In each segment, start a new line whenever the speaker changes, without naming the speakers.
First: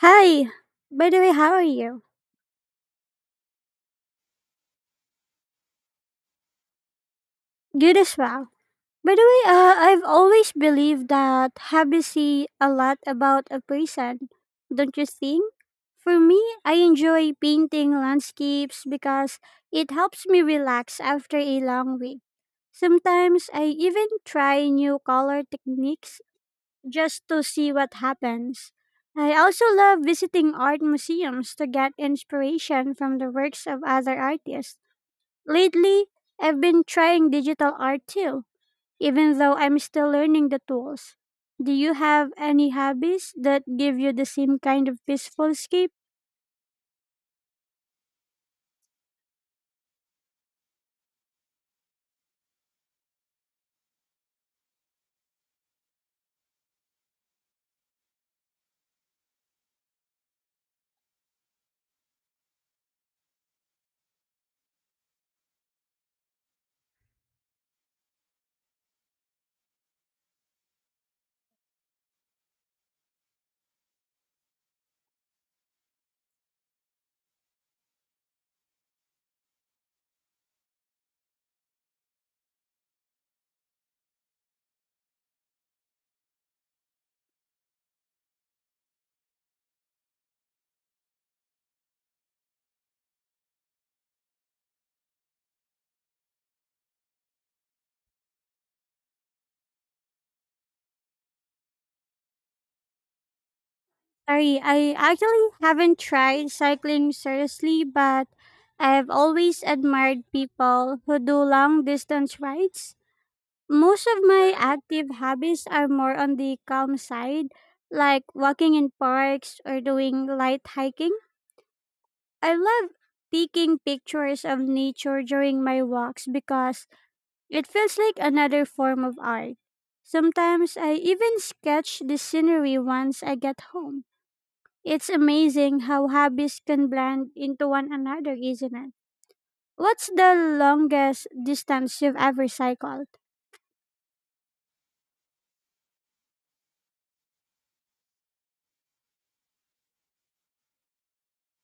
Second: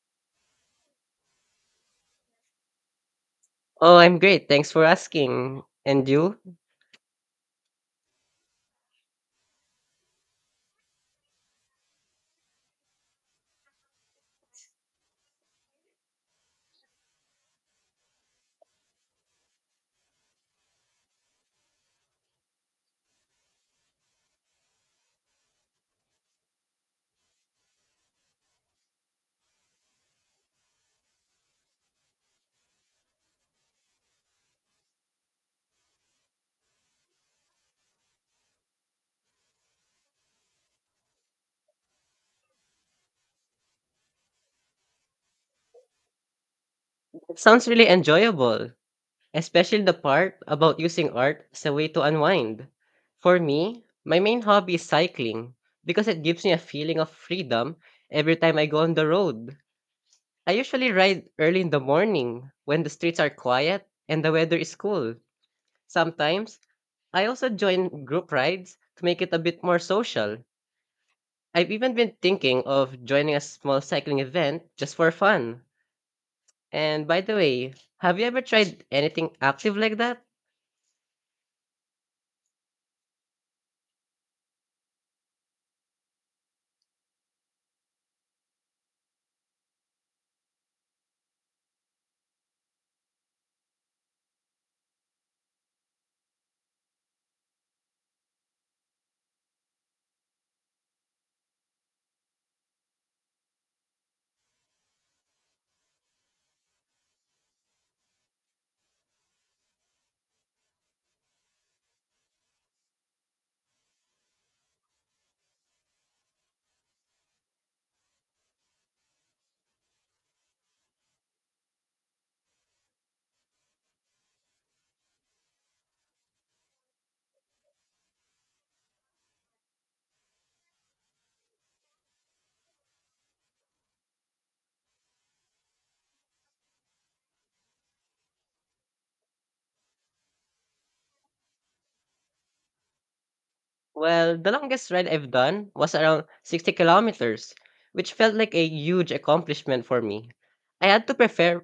Hi. By the way, how are you?
Oh, I'm great. Thanks for asking. And you?
Good as well. By the way, I've always believed that habits say a lot about a person, don't you think? For me, I enjoy painting landscapes because it helps me relax after a long week. Sometimes I even try new color techniques just to see what happens. I also love visiting art museums to get inspiration from the works of other artists. Lately, I've been trying digital art too, even though I'm still learning the tools. Do you have any hobbies that give you the same kind of peaceful escape?
It sounds really enjoyable, especially the part about using art as a way to unwind. For me, my main hobby is cycling because it gives me a feeling of freedom every time I go on the road. I usually ride early in the morning when the streets are quiet and the weather is cool. Sometimes, I also join group rides to make it a bit more social. I've even been thinking of joining a small cycling event just for fun. And by the way, have you ever tried anything active like that?
Sorry, I actually haven't tried cycling seriously, but I've always admired people who do long distance rides. Most of my active hobbies are more on the calm side, like walking in parks or doing light hiking. I love taking pictures of nature during my walks because it feels like another form of art. Sometimes I even sketch the scenery once I get home. It's amazing how hobbies can blend into one another, isn't it? What's the longest distance you've ever cycled?
Well, the longest ride I've done was around 60 kilometers, which felt like a huge accomplishment for me. I had to prepare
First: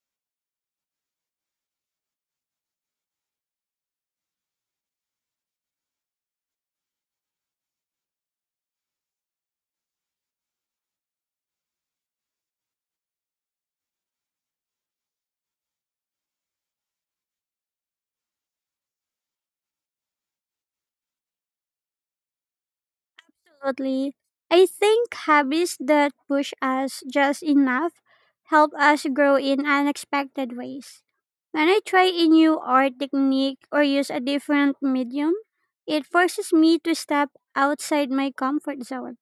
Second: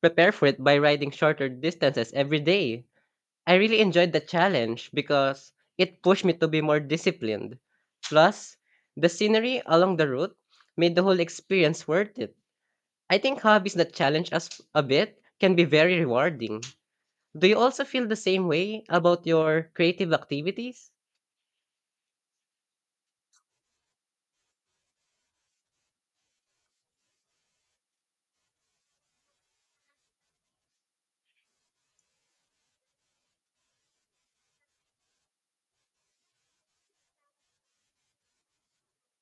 prepare for it by riding shorter distances every day. I really enjoyed the challenge because it pushed me to be more disciplined. Plus, the scenery along the route made the whole experience worth it. I think hobbies that challenge us a bit can be very rewarding. Do you also feel the same way about your creative activities?
Absolutely. I think habits that push us just enough help us grow in unexpected ways. When I try a new art technique or use a different medium, it forces me to step outside my comfort zone.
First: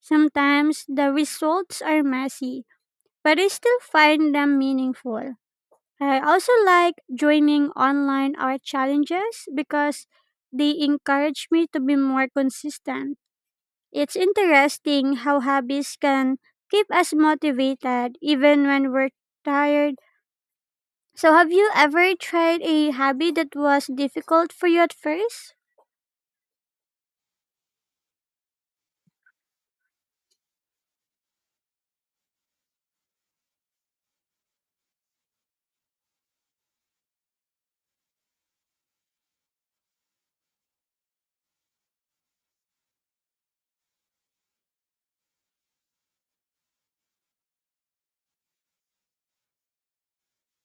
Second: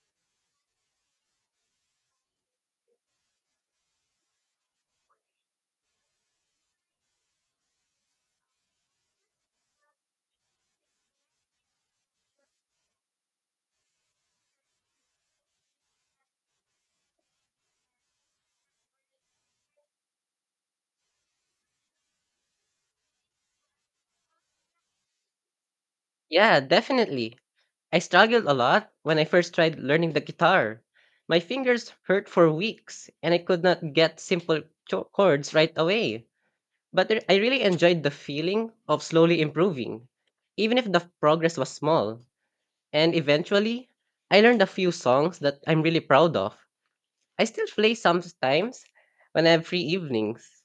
Sometimes the results are messy, but I still find them meaningful. I also like joining online art challenges because they encourage me to be more consistent. It's interesting how hobbies can keep us motivated even when we're tired. So, have you ever tried a hobby that was difficult for you at first?
Yeah, definitely. I struggled a lot when I first tried learning the guitar. My fingers hurt for weeks and I could not get simple chords right away. But I really enjoyed the feeling of slowly improving, even if the progress was small. And eventually, I learned a few songs that I'm really proud of. I still play sometimes when I have free evenings.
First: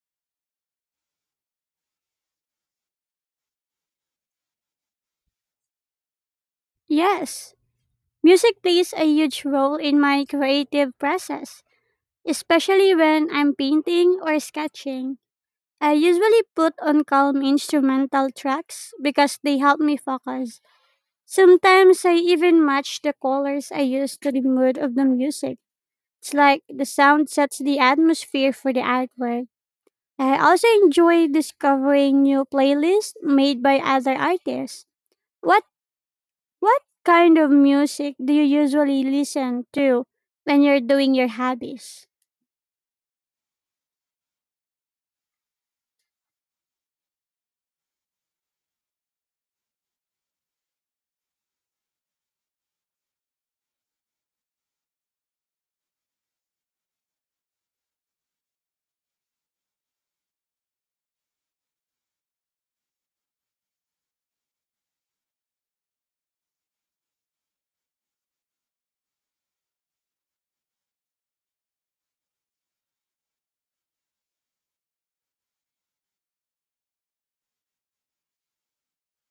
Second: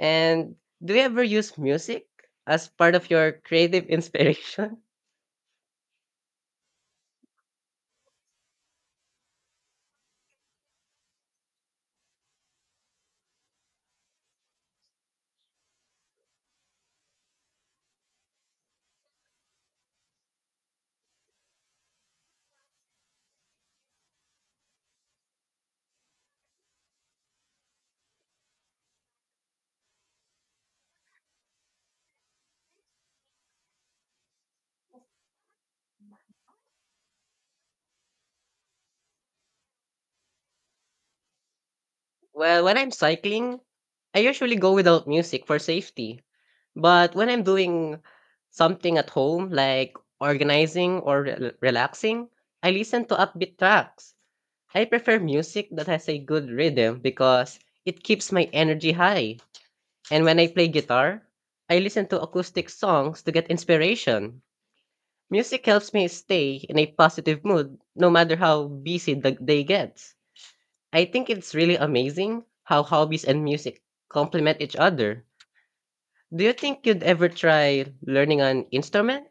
And do you ever use music as part of your creative inspiration?
Yes. Music plays a huge role in my creative process, especially when I'm painting or sketching. I usually put on calm instrumental tracks because they help me focus. Sometimes I even match the colors I use to the mood of the music. It's like the sound sets the atmosphere for the artwork. I also enjoy discovering new playlists made by other artists. What what kind of music do you usually listen to when you're doing your hobbies?
Well, when I'm cycling, I usually go without music for safety. But when I'm doing something at home, like organizing or relaxing, I listen to upbeat tracks. I prefer music that has a good rhythm because it keeps my energy high. And when I play guitar, I listen to acoustic songs to get inspiration. Music helps me stay in a positive mood no matter how busy the day gets. I think it's really amazing how hobbies and music complement each other. Do you think you'd ever try learning an instrument?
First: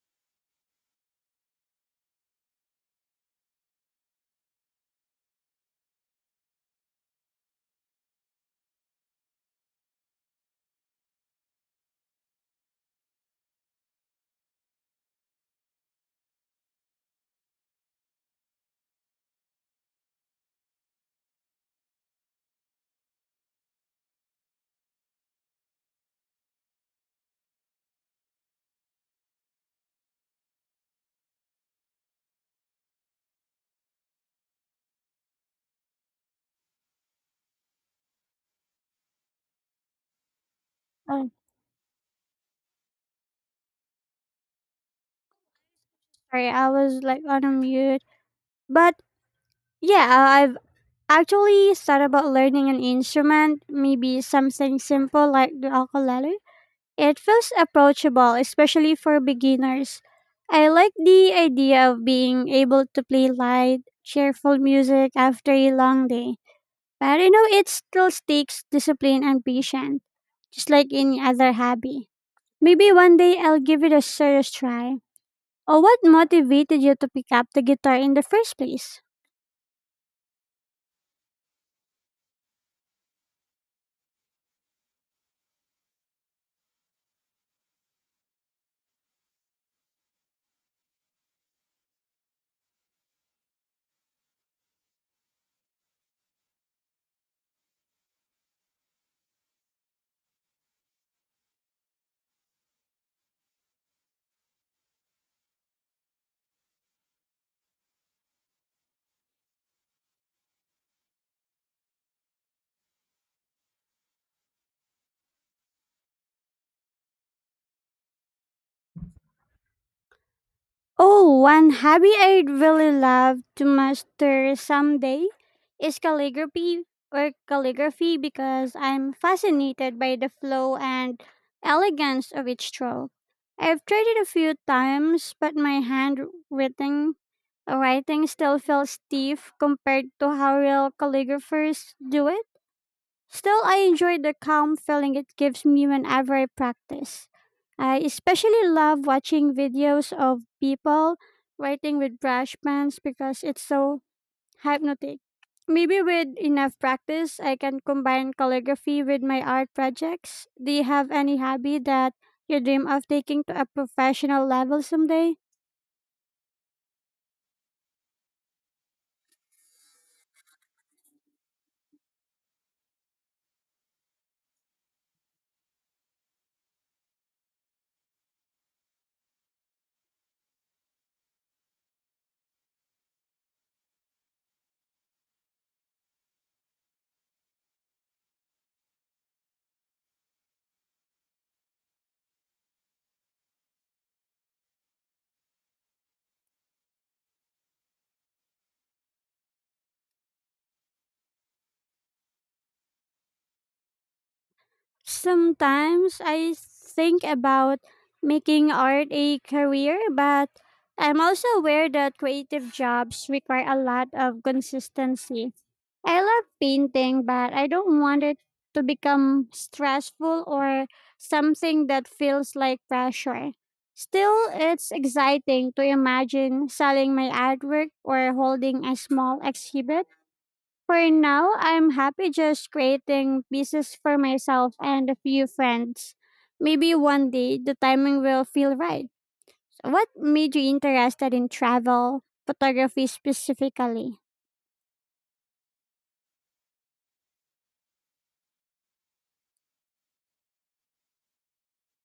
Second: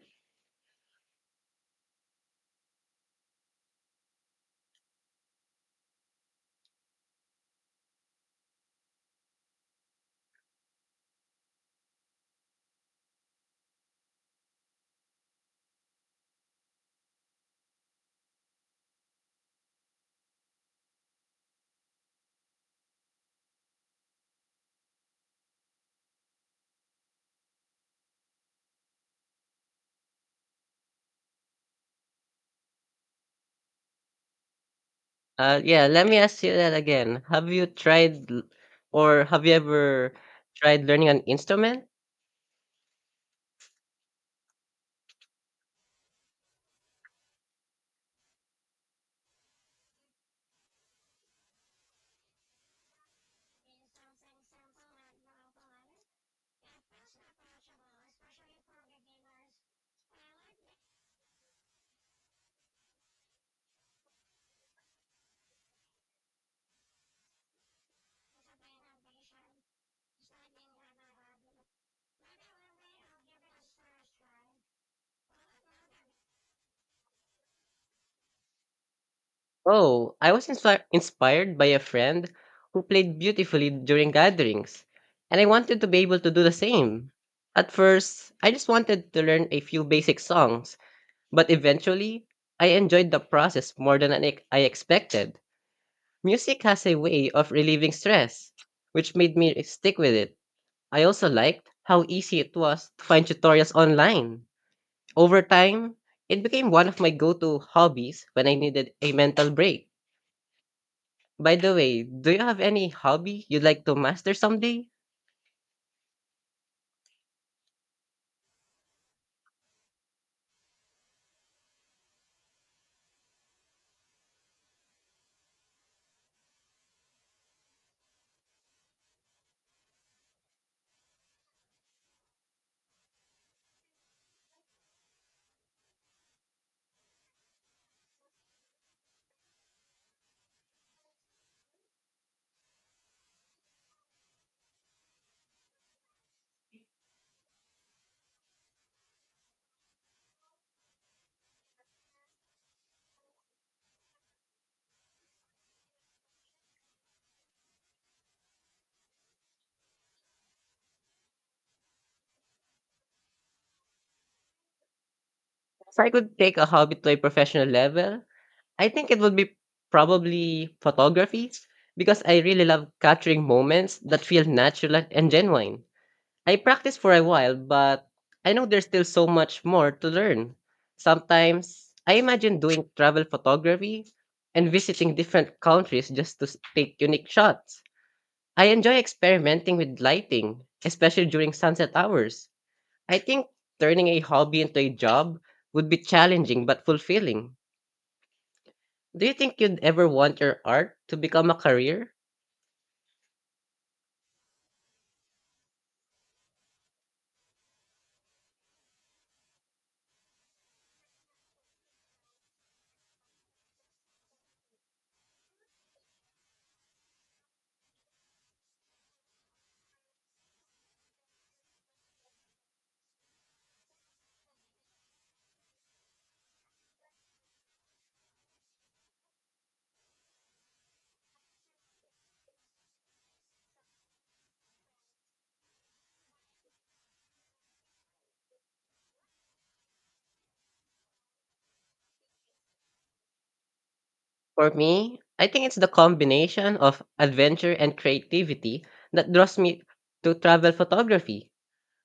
Yeah, let me ask you that again. Have you ever tried learning an
Oh,
instrument?
sorry, I was like on a mute. But yeah, I've actually thought about learning an instrument, maybe something simple like the ukulele. It feels approachable, especially for beginners. I like the idea of being able to play light, cheerful music after a long day. But you know, it still takes discipline and patience, just like any other hobby. Maybe one day I'll give it a serious try. Or what motivated you to pick up the guitar in the first place?
Oh, I was inspired by a friend who played beautifully during gatherings, and I wanted to be able to do the same. At first, I just wanted to learn a few basic songs, but eventually, I enjoyed the process more than I expected. Music has a way of relieving stress, which made me stick with it. I also liked how easy it was to find tutorials online. Over time, it became one of my go to hobbies when I needed a mental break. By the way, do you have any hobby you'd like to master someday?
Oh, one hobby I'd really love to master someday is calligraphy or calligraphy because I'm fascinated by the flow and elegance of each stroke. I've tried it a few times, but my handwriting writing still feels stiff compared to how real calligraphers do it. Still, I enjoy the calm feeling it gives me whenever I practice. I especially love watching videos of people writing with brush pens because it's so hypnotic. Maybe with enough practice, I can combine calligraphy with my art projects. Do you have any hobby that you dream of taking to a professional level someday?
If I could take a hobby to a professional level, I think it would be probably photography because I really love capturing moments that feel natural and genuine. I practiced for a while, but I know there's still so much more to learn. Sometimes I imagine doing travel photography and visiting different countries just to take unique shots. I enjoy experimenting with lighting, especially during sunset hours. I think turning a hobby into a job would be challenging but fulfilling. Do you think you'd ever want your art to become a career?
Sometimes I think about making art a career, but I'm also aware that creative jobs require a lot of consistency. I love painting, but I don't want it to become stressful or something that feels like pressure. Still, it's exciting to imagine selling my artwork or holding a small exhibit for now, I'm happy just creating pieces for myself and a few friends. Maybe one day the timing will feel right. So, what made you interested in travel photography specifically?
For me, I think it's the combination of adventure and creativity that draws me to travel photography.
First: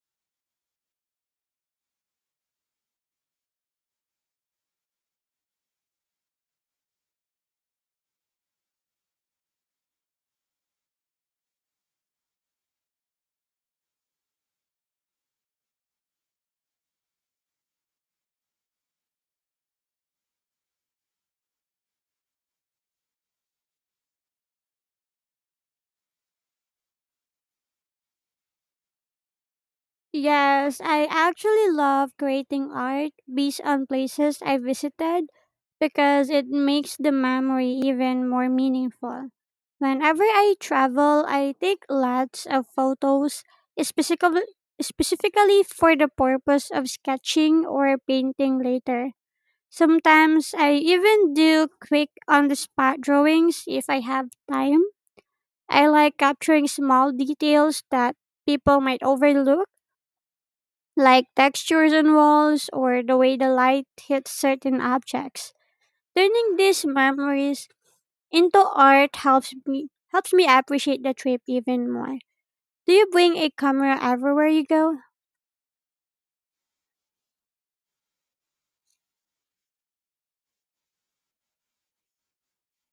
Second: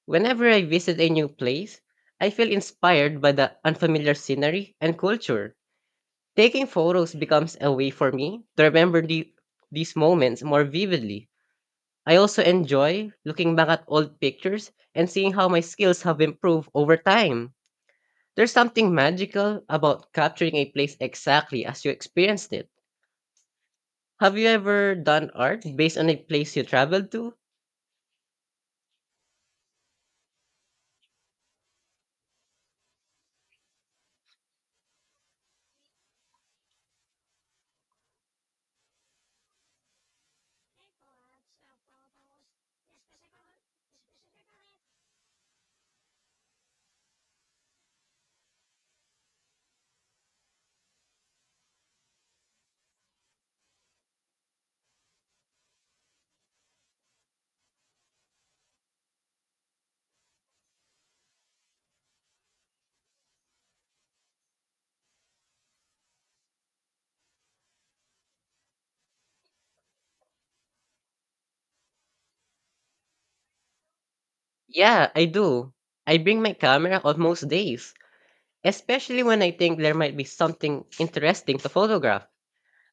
Whenever I visit a new place, I feel inspired by the unfamiliar scenery and culture. Taking photos becomes a way for me to remember these moments more vividly. I also enjoy looking back at old pictures and seeing how my skills have improved over time. There's something magical about capturing a place exactly as you experienced it. Have you ever done art based on a place you traveled to?
Yes, I actually love creating art based on places I visited because it makes the memory even more meaningful. Whenever I travel, I take lots of photos, specifically, specifically for the purpose of sketching or painting later. Sometimes I even do quick on the spot drawings if I have time. I like capturing small details that people might overlook like textures on walls or the way the light hits certain objects. Turning these memories into art helps me appreciate the trip even more. Do you bring a camera everywhere you go?
Yeah, I do. I bring my camera on most days, especially when I think there might be something interesting to photograph.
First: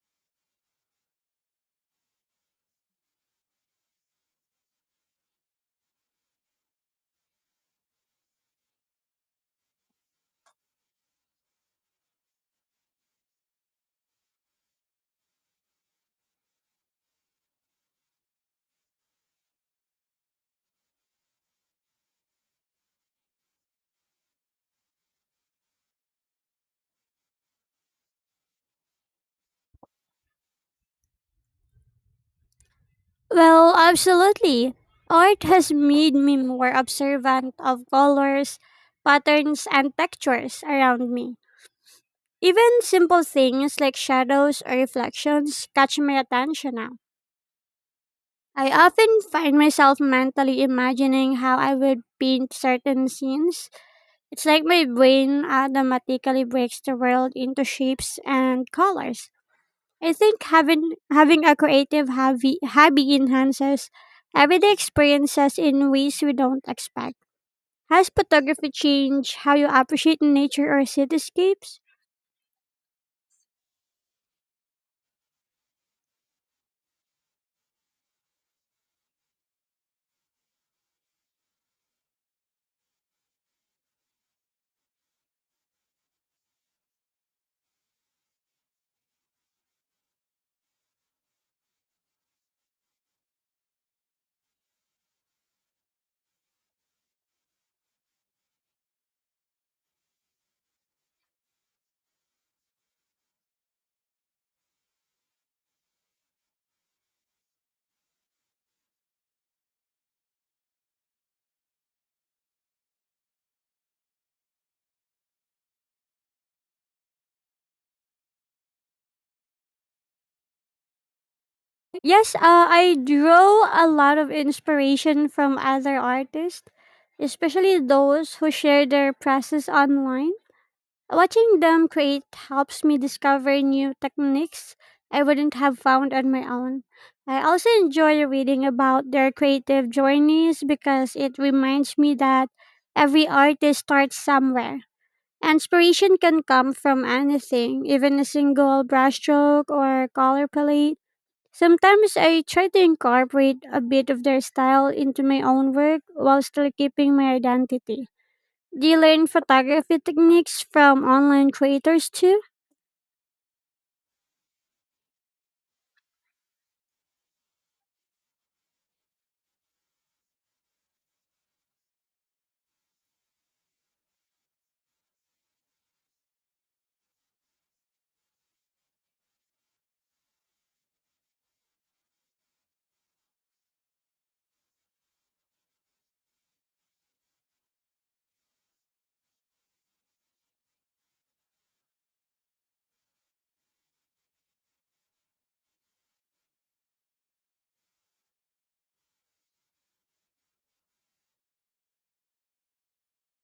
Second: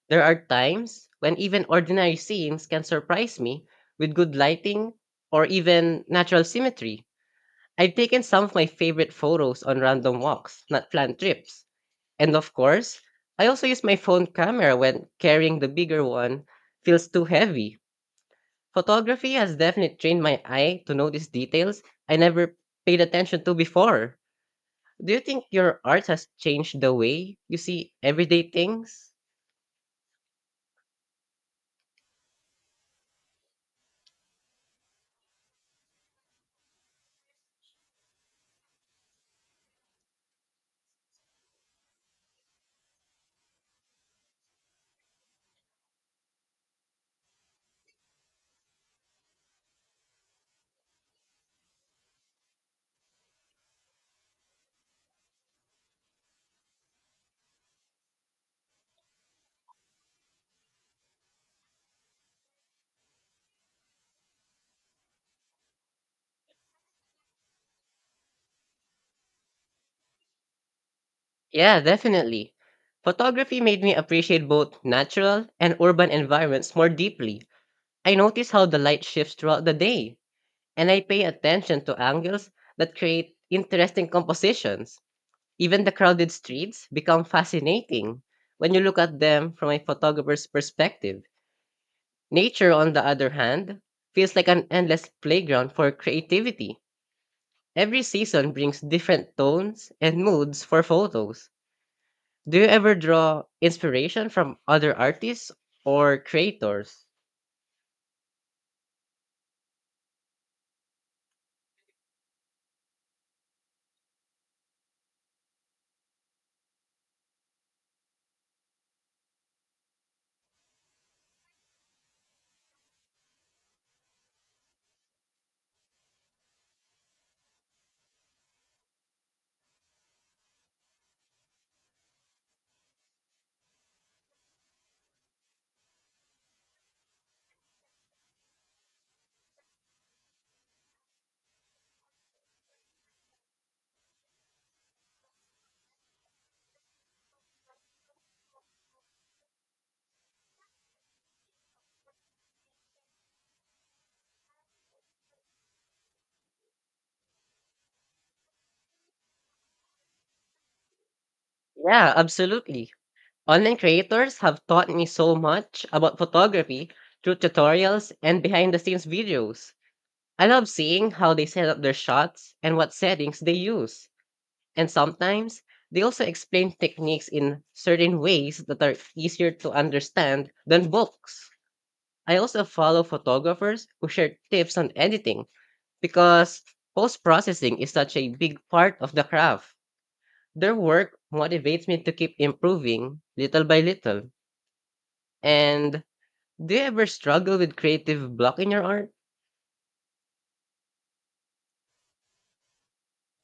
There are times when even ordinary scenes can surprise me with good lighting or even natural symmetry. I've taken some of my favorite photos on random walks, not planned trips. And of course, I also use my phone camera when carrying the bigger one feels too heavy. Photography has definitely trained my eye to notice details I never paid attention to before. Do you think your art has changed the way you see everyday things?
Well, absolutely. Art has made me more observant of colors, patterns, and textures around me. Even simple things like shadows or reflections catch my attention now. I often find myself mentally imagining how I would paint certain scenes. It's like my brain automatically breaks the world into shapes and colors. I think having a creative hobby enhances everyday experiences in ways we don't expect. Has photography changed how you appreciate nature or
Yeah,
cityscapes?
definitely. Photography made me appreciate both natural and urban environments more deeply. I notice how the light shifts throughout the day and I pay attention to angles that create interesting compositions. Even the crowded streets become fascinating when you look at them from a photographer's perspective. Nature, on the other hand, feels like an endless playground for creativity. Every season brings different tones and moods for photos. Do you ever draw inspiration from other artists or creators?
Yes, I draw a lot of inspiration from other artists, especially those who share their process online. Watching them create helps me discover new techniques I wouldn't have found on my own. I also enjoy reading about their creative journeys because it reminds me that every artist starts somewhere. Inspiration can come from anything, even a single brushstroke or color palette. Sometimes I try to incorporate a bit of their style into my own work while still keeping my identity. Do you learn photography techniques from online creators
Yeah,
too?
absolutely. Online creators have taught me so much about photography through tutorials and behind the scenes videos. I love seeing how they set up their shots and what settings they use. And sometimes they also explain techniques in certain ways that are easier to understand than books. I also follow photographers who share tips on editing because post processing is such a big part of the craft. Their work motivates me to keep improving little by little. And do you ever struggle with creative block in your art?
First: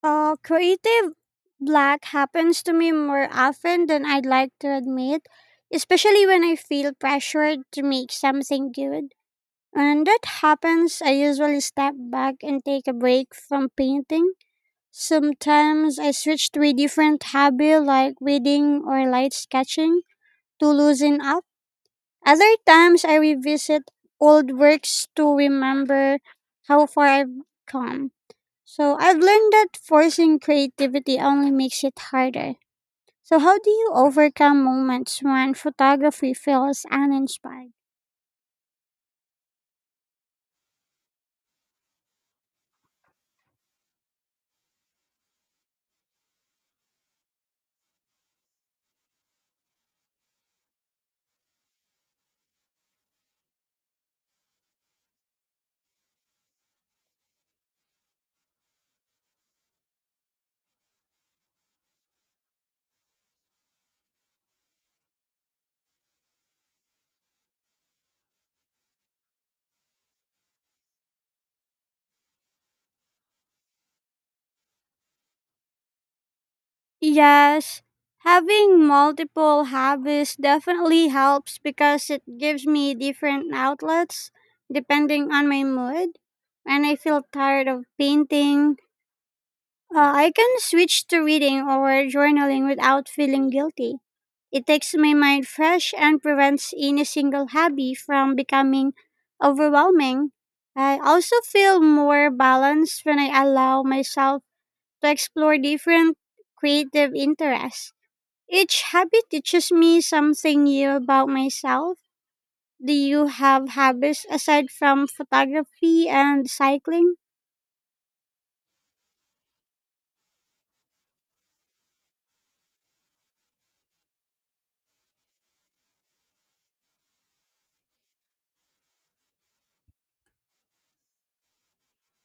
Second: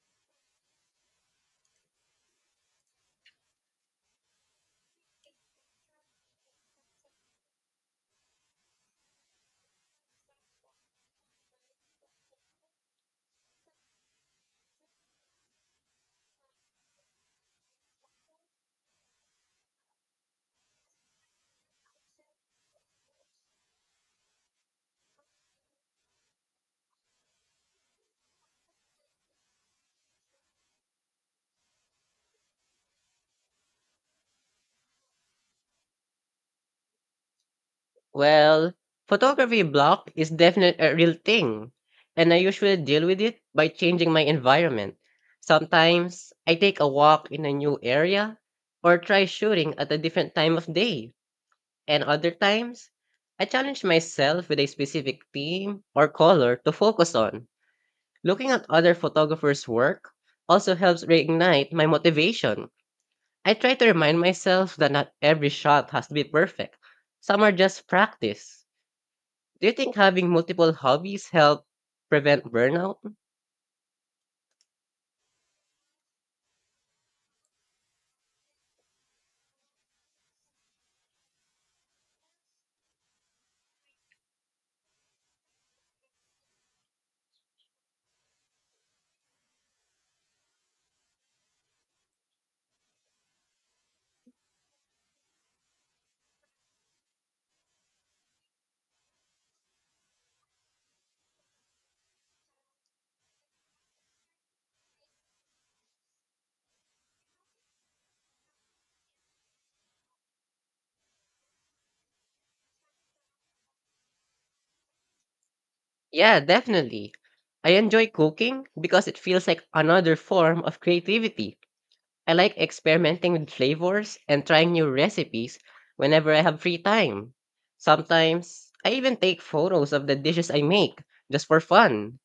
Creative black happens to me more often than I'd like to admit, especially when I feel pressured to make something good. When that happens, I usually step back and take a break from painting. Sometimes I switch to a different hobby like reading or light sketching to loosen up. Other times I revisit old works to remember how far I've come. So I've learned that forcing creativity only makes it harder. So how do you overcome moments when photography feels uninspired?
Well, photography block is definitely a real thing, and I usually deal with it by changing my environment. Sometimes I take a walk in a new area or try shooting at a different time of day, and other times I challenge myself with a specific theme or color to focus on. Looking at other photographers' work also helps reignite my motivation. I try to remind myself that not every shot has to be perfect. Some are just practice. Do you think having multiple hobbies help prevent burnout?
Yes, having multiple hobbies definitely helps because it gives me different outlets depending on my mood. When I feel tired of painting, I can switch to reading or journaling without feeling guilty. It takes my mind fresh and prevents any single hobby from becoming overwhelming. I also feel more balanced when I allow myself to explore different creative interests. Each habit teaches me something new about myself. Do you have habits aside from photography
Yeah,
and
definitely.
cycling?
I enjoy cooking because it feels like another form of creativity. I like experimenting with flavors and trying new recipes whenever I have free time. Sometimes, I even take photos of the dishes I make just for fun.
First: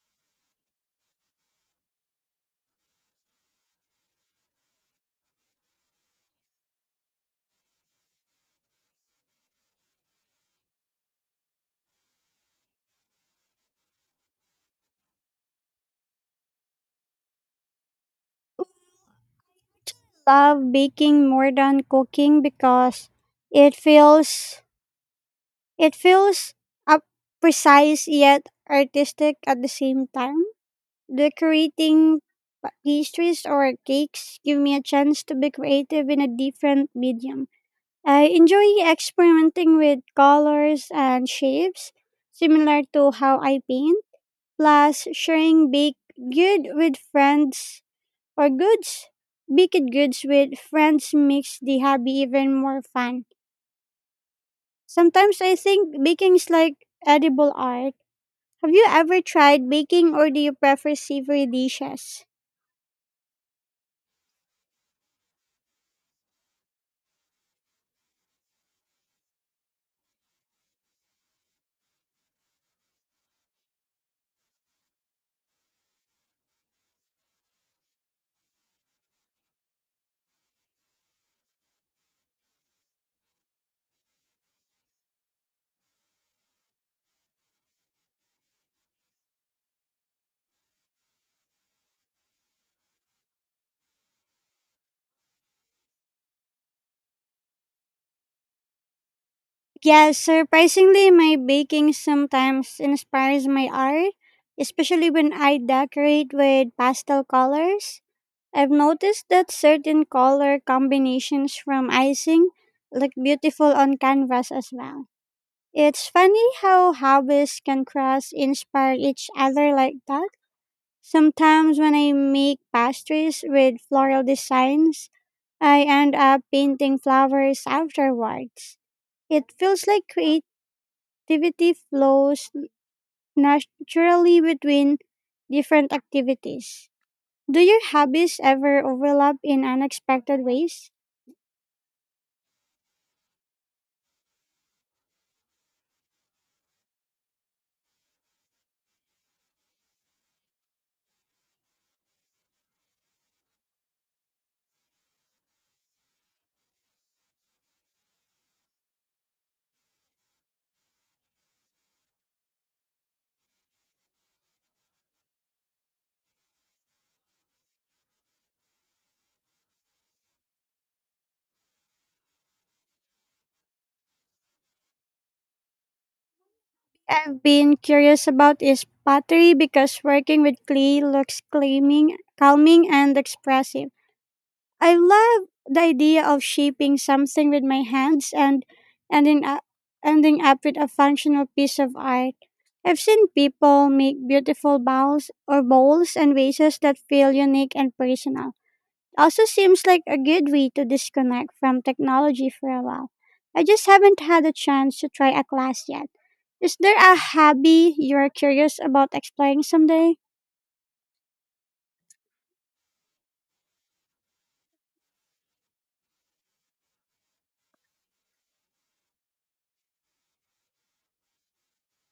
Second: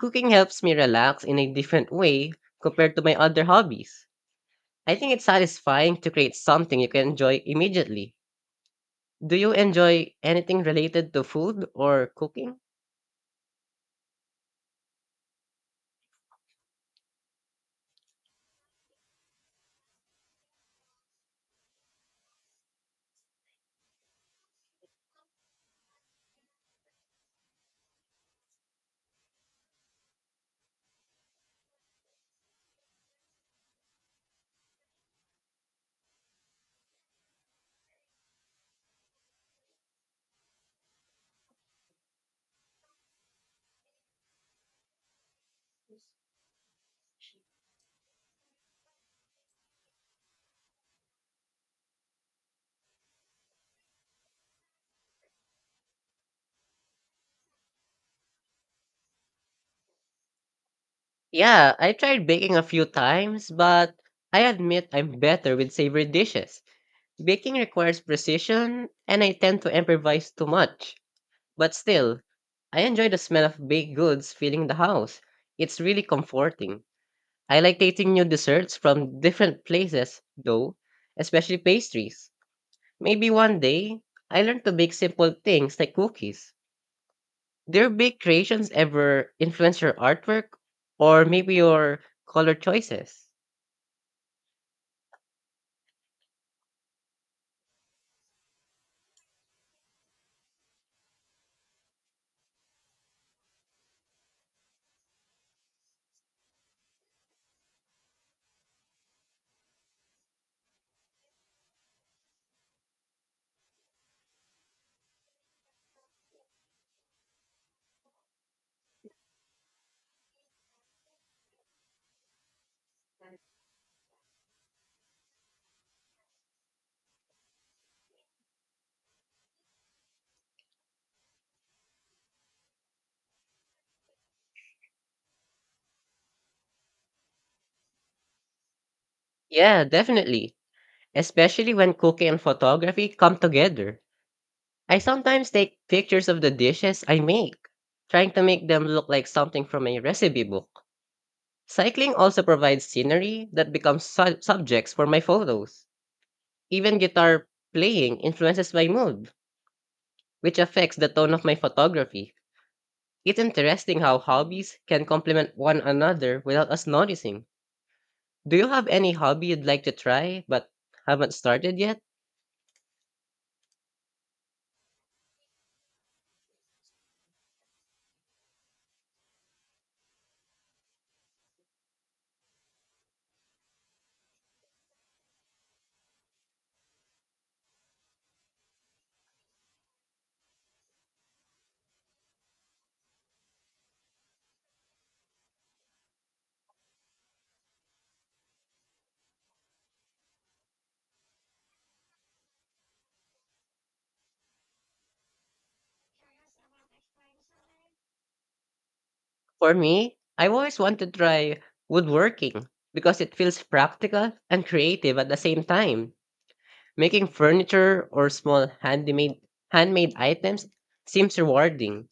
Cooking helps me relax in a different way compared to my other hobbies. I think it's satisfying to create something you can enjoy immediately. Do you enjoy anything related to food or cooking?
Love baking more than cooking because it feels it feels up precise yet artistic at the same time. Decorating pastries or cakes give me a chance to be creative in a different medium. I enjoy experimenting with colors and shapes, similar to how I paint, plus sharing baked good with friends or goods. Baked goods with friends makes the hobby even more fun. Sometimes I think baking's like edible art. Have you ever tried baking or do you prefer savory
Yeah, I
dishes?
tried baking a few times, but I admit I'm better with savory dishes. Baking requires precision, and I tend to improvise too much. But still, I enjoy the smell of baked goods filling the house. It's really comforting. I like tasting new desserts from different places, though, especially pastries. Maybe one day, I learned to bake simple things like cookies. Do your big creations ever influence your artwork or maybe your color choices?
Yeah, surprisingly, my baking sometimes inspires my art, especially when I decorate with pastel colors. I've noticed that certain color combinations from icing look beautiful on canvas as well. It's funny how hobbies can cross inspire each other like that. Sometimes when I make pastries with floral designs, I end up painting flowers afterwards. It feels like creating creativity flows naturally between different activities. Do your hobbies ever overlap in
Yeah,
unexpected
definitely.
ways?
Especially when cooking and photography come together. I sometimes take pictures of the dishes I make, trying to make them look like something from a recipe book. Cycling also provides scenery that becomes subjects for my photos. Even guitar playing influences my mood, which affects the tone of my photography. It's interesting how hobbies can complement one another without us noticing. Do you have any hobby you'd like to try but haven't started yet?
I've been curious about is pottery because working with clay looks calming and expressive. I love the idea of shaping something with my hands and ending up, ending up with a functional piece of art. I've seen people make beautiful bowls and vases that feel unique and personal. Also seems like a good way to disconnect from technology for a while. I just haven't had a chance to try a class yet. Is there a hobby you're curious about exploring
For
someday?
me, I've always wanted to try woodworking because it feels practical and creative at the same time. Making furniture or small handmade items seems rewarding.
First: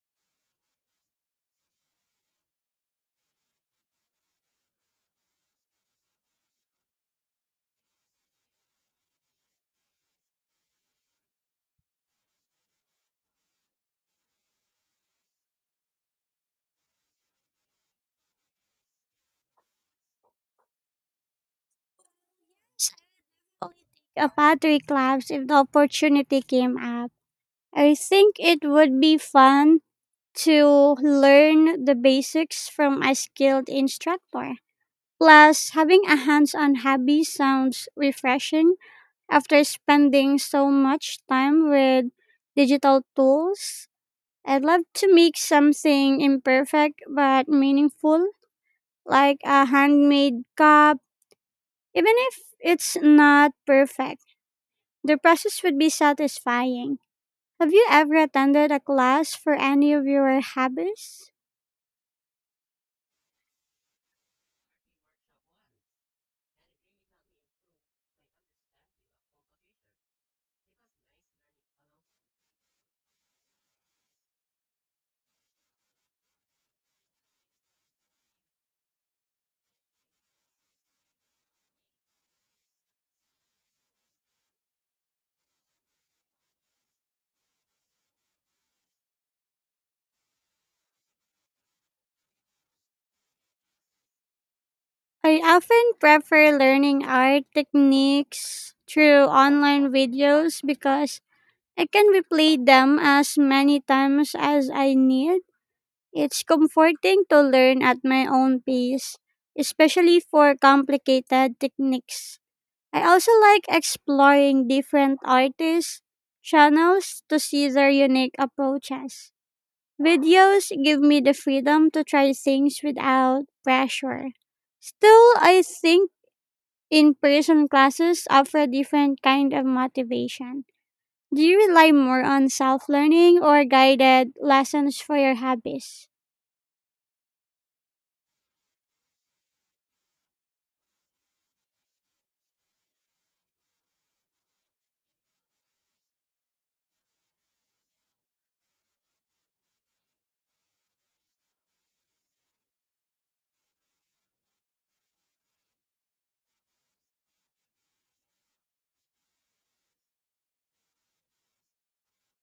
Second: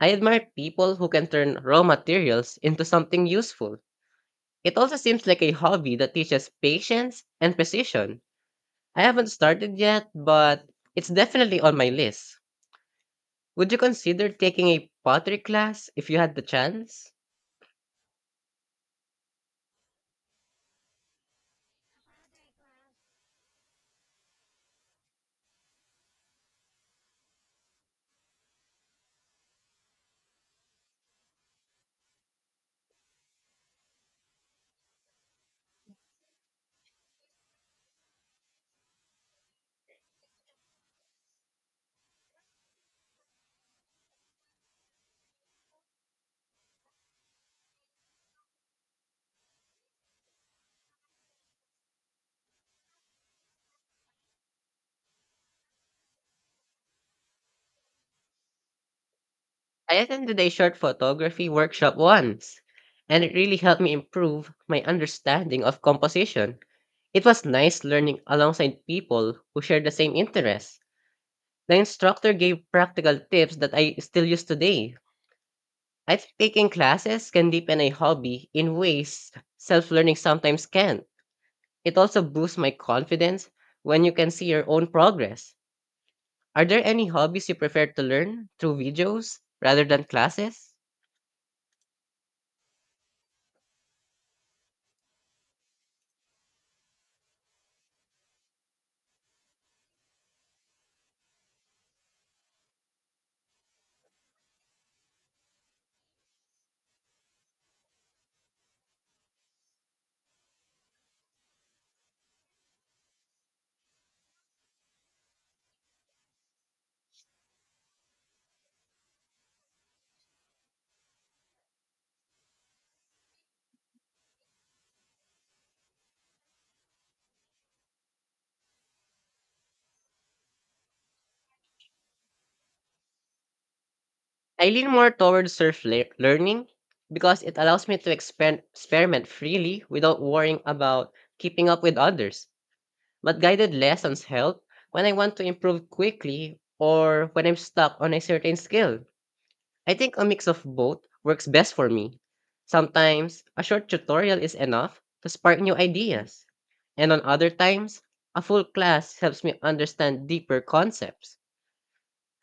I admire people who can turn raw materials into something useful. It also seems like a hobby that teaches patience and precision. I haven't started yet, but it's definitely on my list. Would you consider taking a pottery class if you had the chance?
Certainly take a pottery class if the opportunity came up. I think it would be fun to learn the basics from a skilled instructor. Plus, having a hands on hobby sounds refreshing. After spending so much time with digital tools, I'd love to make something imperfect but meaningful, like a handmade cup, even if it's not perfect. The process would be satisfying. Have you ever attended a class for any
I
of
attended
your
a short
hobbies?
photography workshop once, and it really helped me improve my understanding of composition. It was nice learning alongside people who share the same interests. The instructor gave practical tips that I still use today. I think taking classes can deepen a hobby in ways self learning sometimes can. Not It also boosts my confidence when you can see your own progress. Are there any hobbies you prefer to learn through videos rather than classes?
I often prefer learning art techniques through online videos because I can replay them as many times as I need. It's comforting to learn at my own pace, especially for complicated techniques. I also like exploring different artists' channels to see their unique approaches. Videos give me the freedom to try things without pressure. Still, I think in person classes offer a different kind of motivation. Do you rely more on self learning or guided
I lean
lessons
more
for your
towards
hobbies?
learning because it allows me to experiment freely without worrying about keeping up with others. But guided lessons help when I want to improve quickly or when I'm stuck on a certain skill. I think a mix of both works best for me. Sometimes a short tutorial is enough to spark new ideas, and on other times, a full class helps me understand deeper concepts.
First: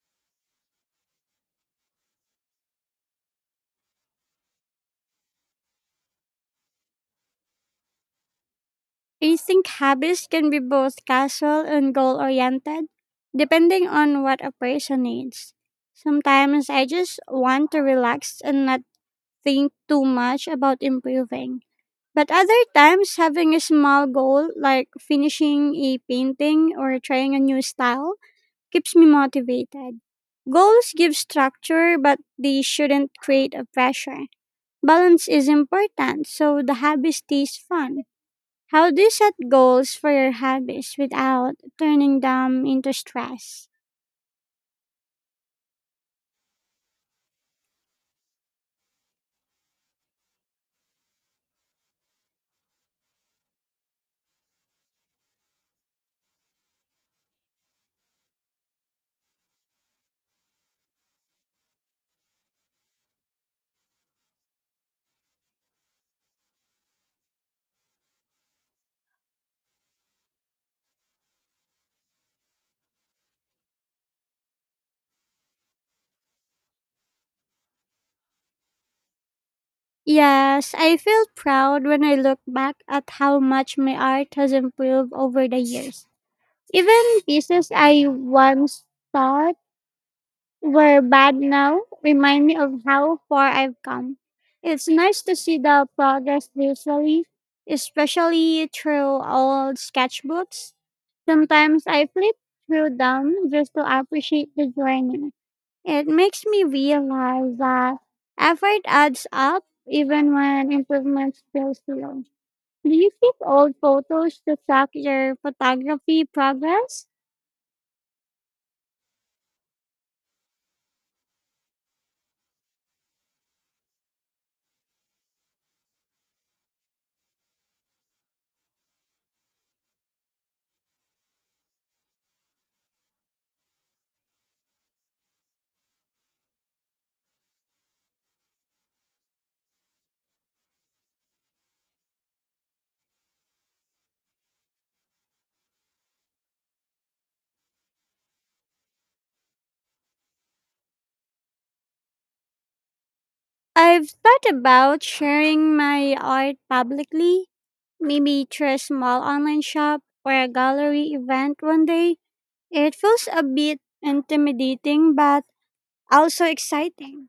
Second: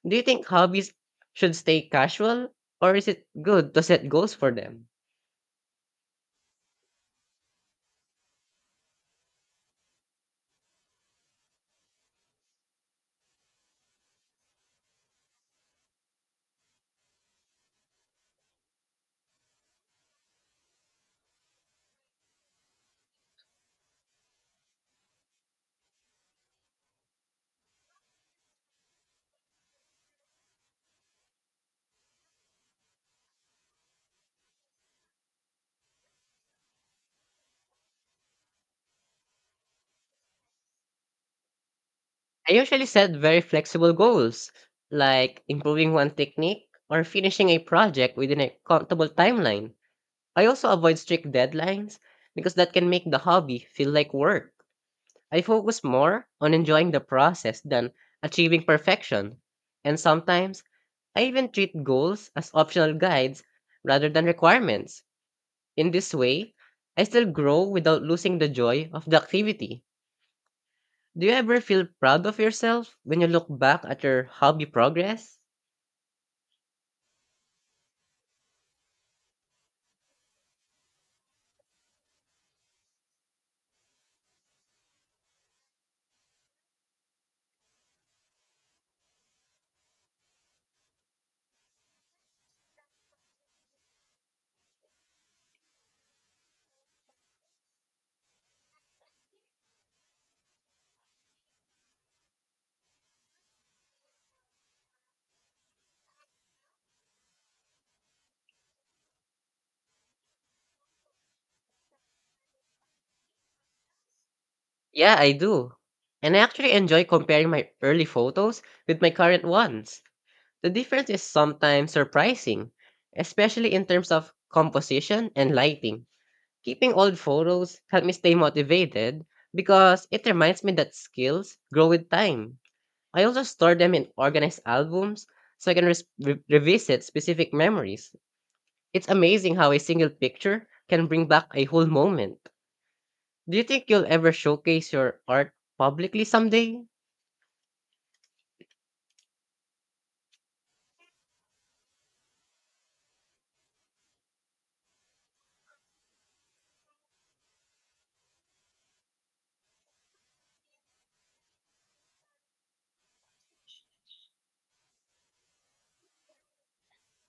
Do you think hobbies should stay casual, or is it good to set goals for them?
I think habits can be both casual and goal oriented, depending on what a person needs. Sometimes I just want to relax and not think too much about improving. But other times, having a small goal like finishing a painting or trying a new style keeps me motivated. Goals give structure, but they shouldn't create a pressure. Balance is important, so the habit stays fun. How do you set goals for your hobbies without turning
I
them
usually
into
set very
stress?
flexible goals, like improving one technique or finishing a project within a comfortable timeline. I also avoid strict deadlines because that can make the hobby feel like work. I focus more on enjoying the process than achieving perfection, and sometimes I even treat goals as optional guides rather than requirements. In this way, I still grow without losing the joy of the activity. Do you ever feel proud of yourself when you look back at your hobby progress?
Yes, I feel proud when I look back at how much my art has improved over the years. Even pieces I once thought were bad now remind me of how far I've come. It's nice to see the progress visually, especially through old sketchbooks. Sometimes I flip through them just to appreciate the journey. It makes me realize that effort adds up even when improvements feel slow. Do you keep old photos to track
Yeah, I
your
do.
photography
And I actually enjoy
progress?
comparing my early photos with my current ones. The difference is sometimes surprising, especially in terms of composition and lighting. Keeping old photos help me stay motivated because it reminds me that skills grow with time. I also store them in organized albums so I can revisit specific memories. It's amazing how a single picture can bring back a whole moment. Do you think you'll ever showcase your art publicly someday?
I've thought about sharing my art publicly, maybe through a small online shop or a gallery event one day. It feels a bit intimidating but also exciting.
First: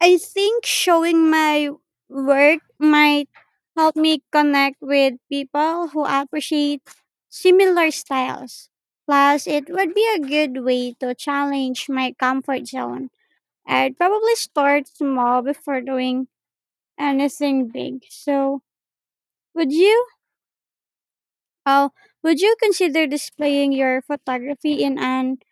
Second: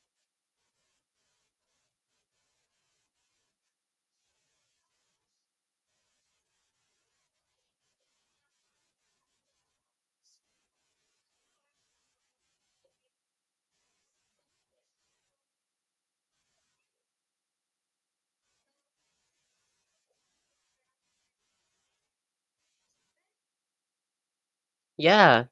I think showing my work might help me connect with people who appreciate similar styles. Plus, it would be a good way to challenge my comfort zone. I'd probably start small before doing anything big. So, would you? Oh, would you consider displaying your photography in an
Yeah,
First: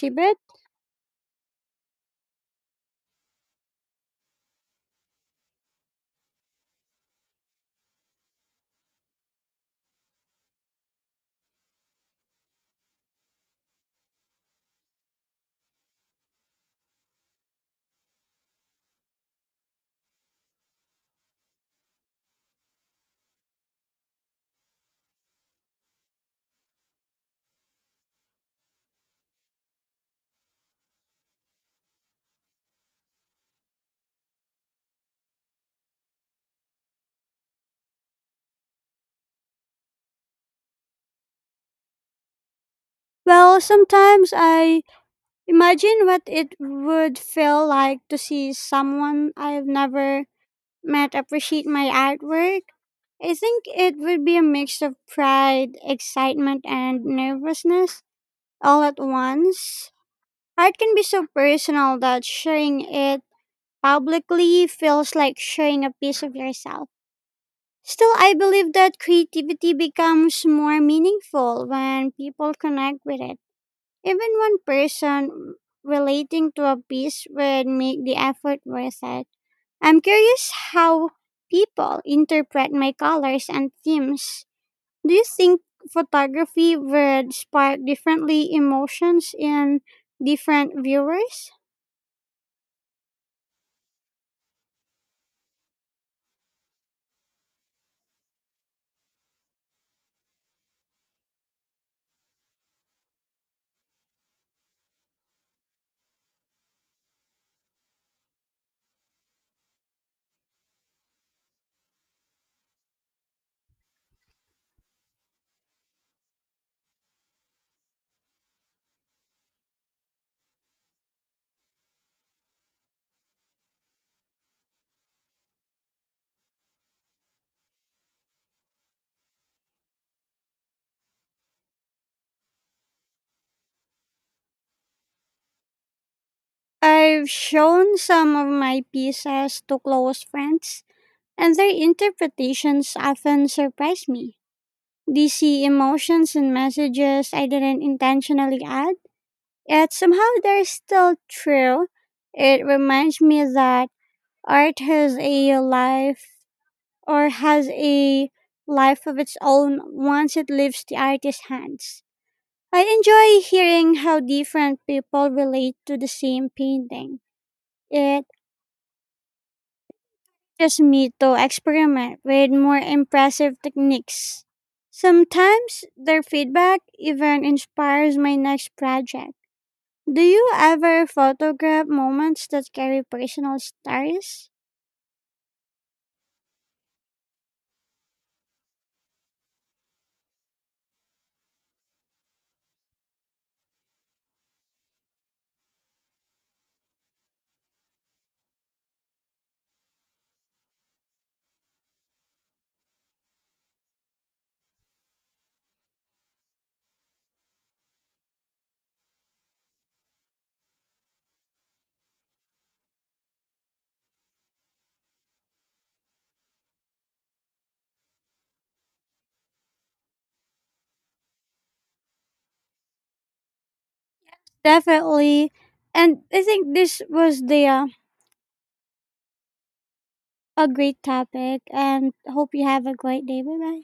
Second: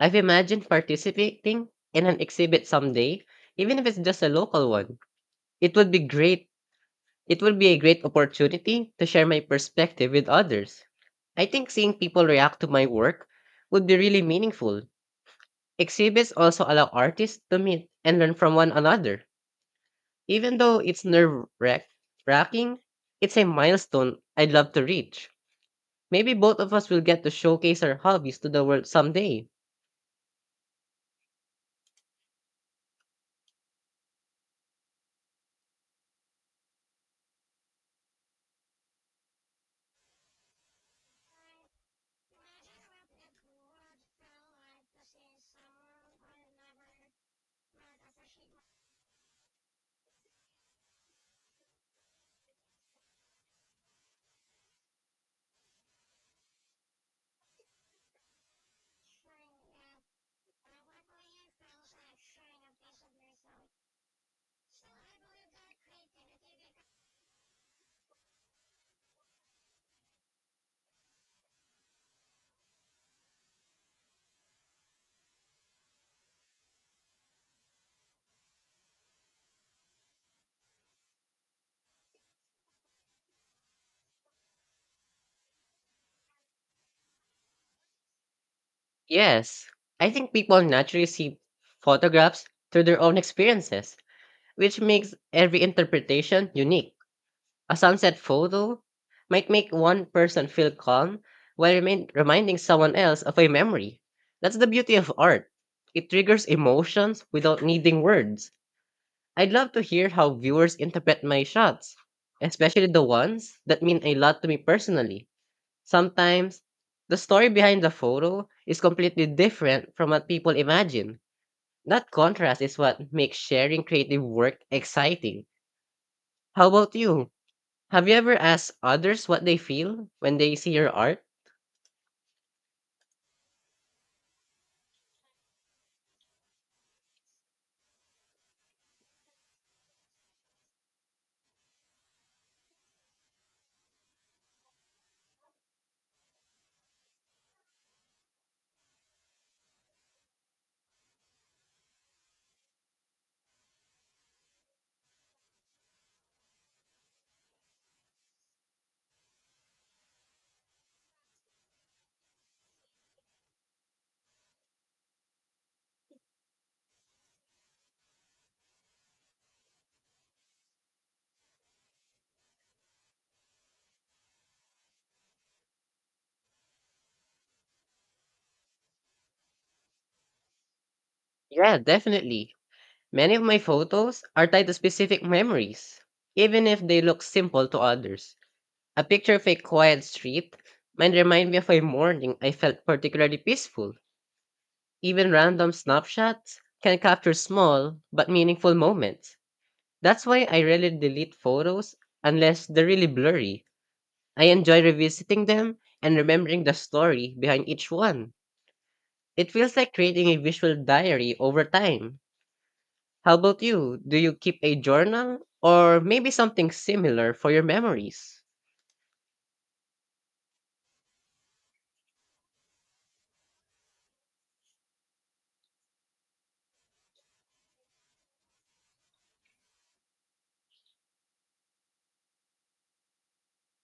I've imagined participating in an exhibit someday, even if it's just a local one. It would be great It would be a great opportunity to share my perspective with others. I think seeing people react to my work would be really meaningful. Exhibits also allow artists to meet and learn from one another. Even though it's wracking, it's a milestone I'd love to reach. Maybe both of us will get to showcase our hobbies to the world someday.
Well, sometimes I imagine what it would feel like to see someone I've never met appreciate my artwork. I think it would be a mix of pride, excitement, and nervousness all at once. Art can be so personal that sharing it publicly feels like sharing a piece of yourself. Still, I believe that creativity becomes more meaningful when people connect with it. Even one person relating to a piece would make the effort worth it. I'm curious how people interpret my colors and themes. Do you think photography would spark differently emotions
Yes,
in
I think people
different
naturally see
viewers?
photographs through their own experiences, which makes every interpretation unique. A sunset photo might make one person feel calm while reminding someone else of a memory. That's the beauty of art. It triggers emotions without needing words. I'd love to hear how viewers interpret my shots, especially the ones that mean a lot to me personally. Sometimes, the story behind the photo is completely different from what people imagine. That contrast is what makes sharing creative work exciting. How about you? Have you ever asked others what they feel when they see your art?
I've shown some of my pieces to close friends, and their interpretations often surprise me. They see emotions and messages I didn't intentionally ask. Yet somehow they're still true. It reminds me that art has a life of its own once it leaves the artist's hands. I enjoy hearing how different people relate to the same painting. It pushes me to experiment with more impressive techniques. Sometimes their feedback even inspires my next project. Do you ever
Yeah,
photograph moments
definitely.
that carry
Many of my
personal
photos are
stories?
tied to specific memories, even if they look simple to others. A picture of a quiet street might remind me of a morning I felt particularly peaceful. Even random snapshots can capture small but meaningful moments. That's why I rarely delete photos unless they're really blurry. I enjoy revisiting them and remembering the story behind each one. It feels like creating a visual diary over time. How about you? Do you keep a journal or maybe something similar for your memories?
Definitely. And I think this was the a great topic and hope you have a great day. Bye bye.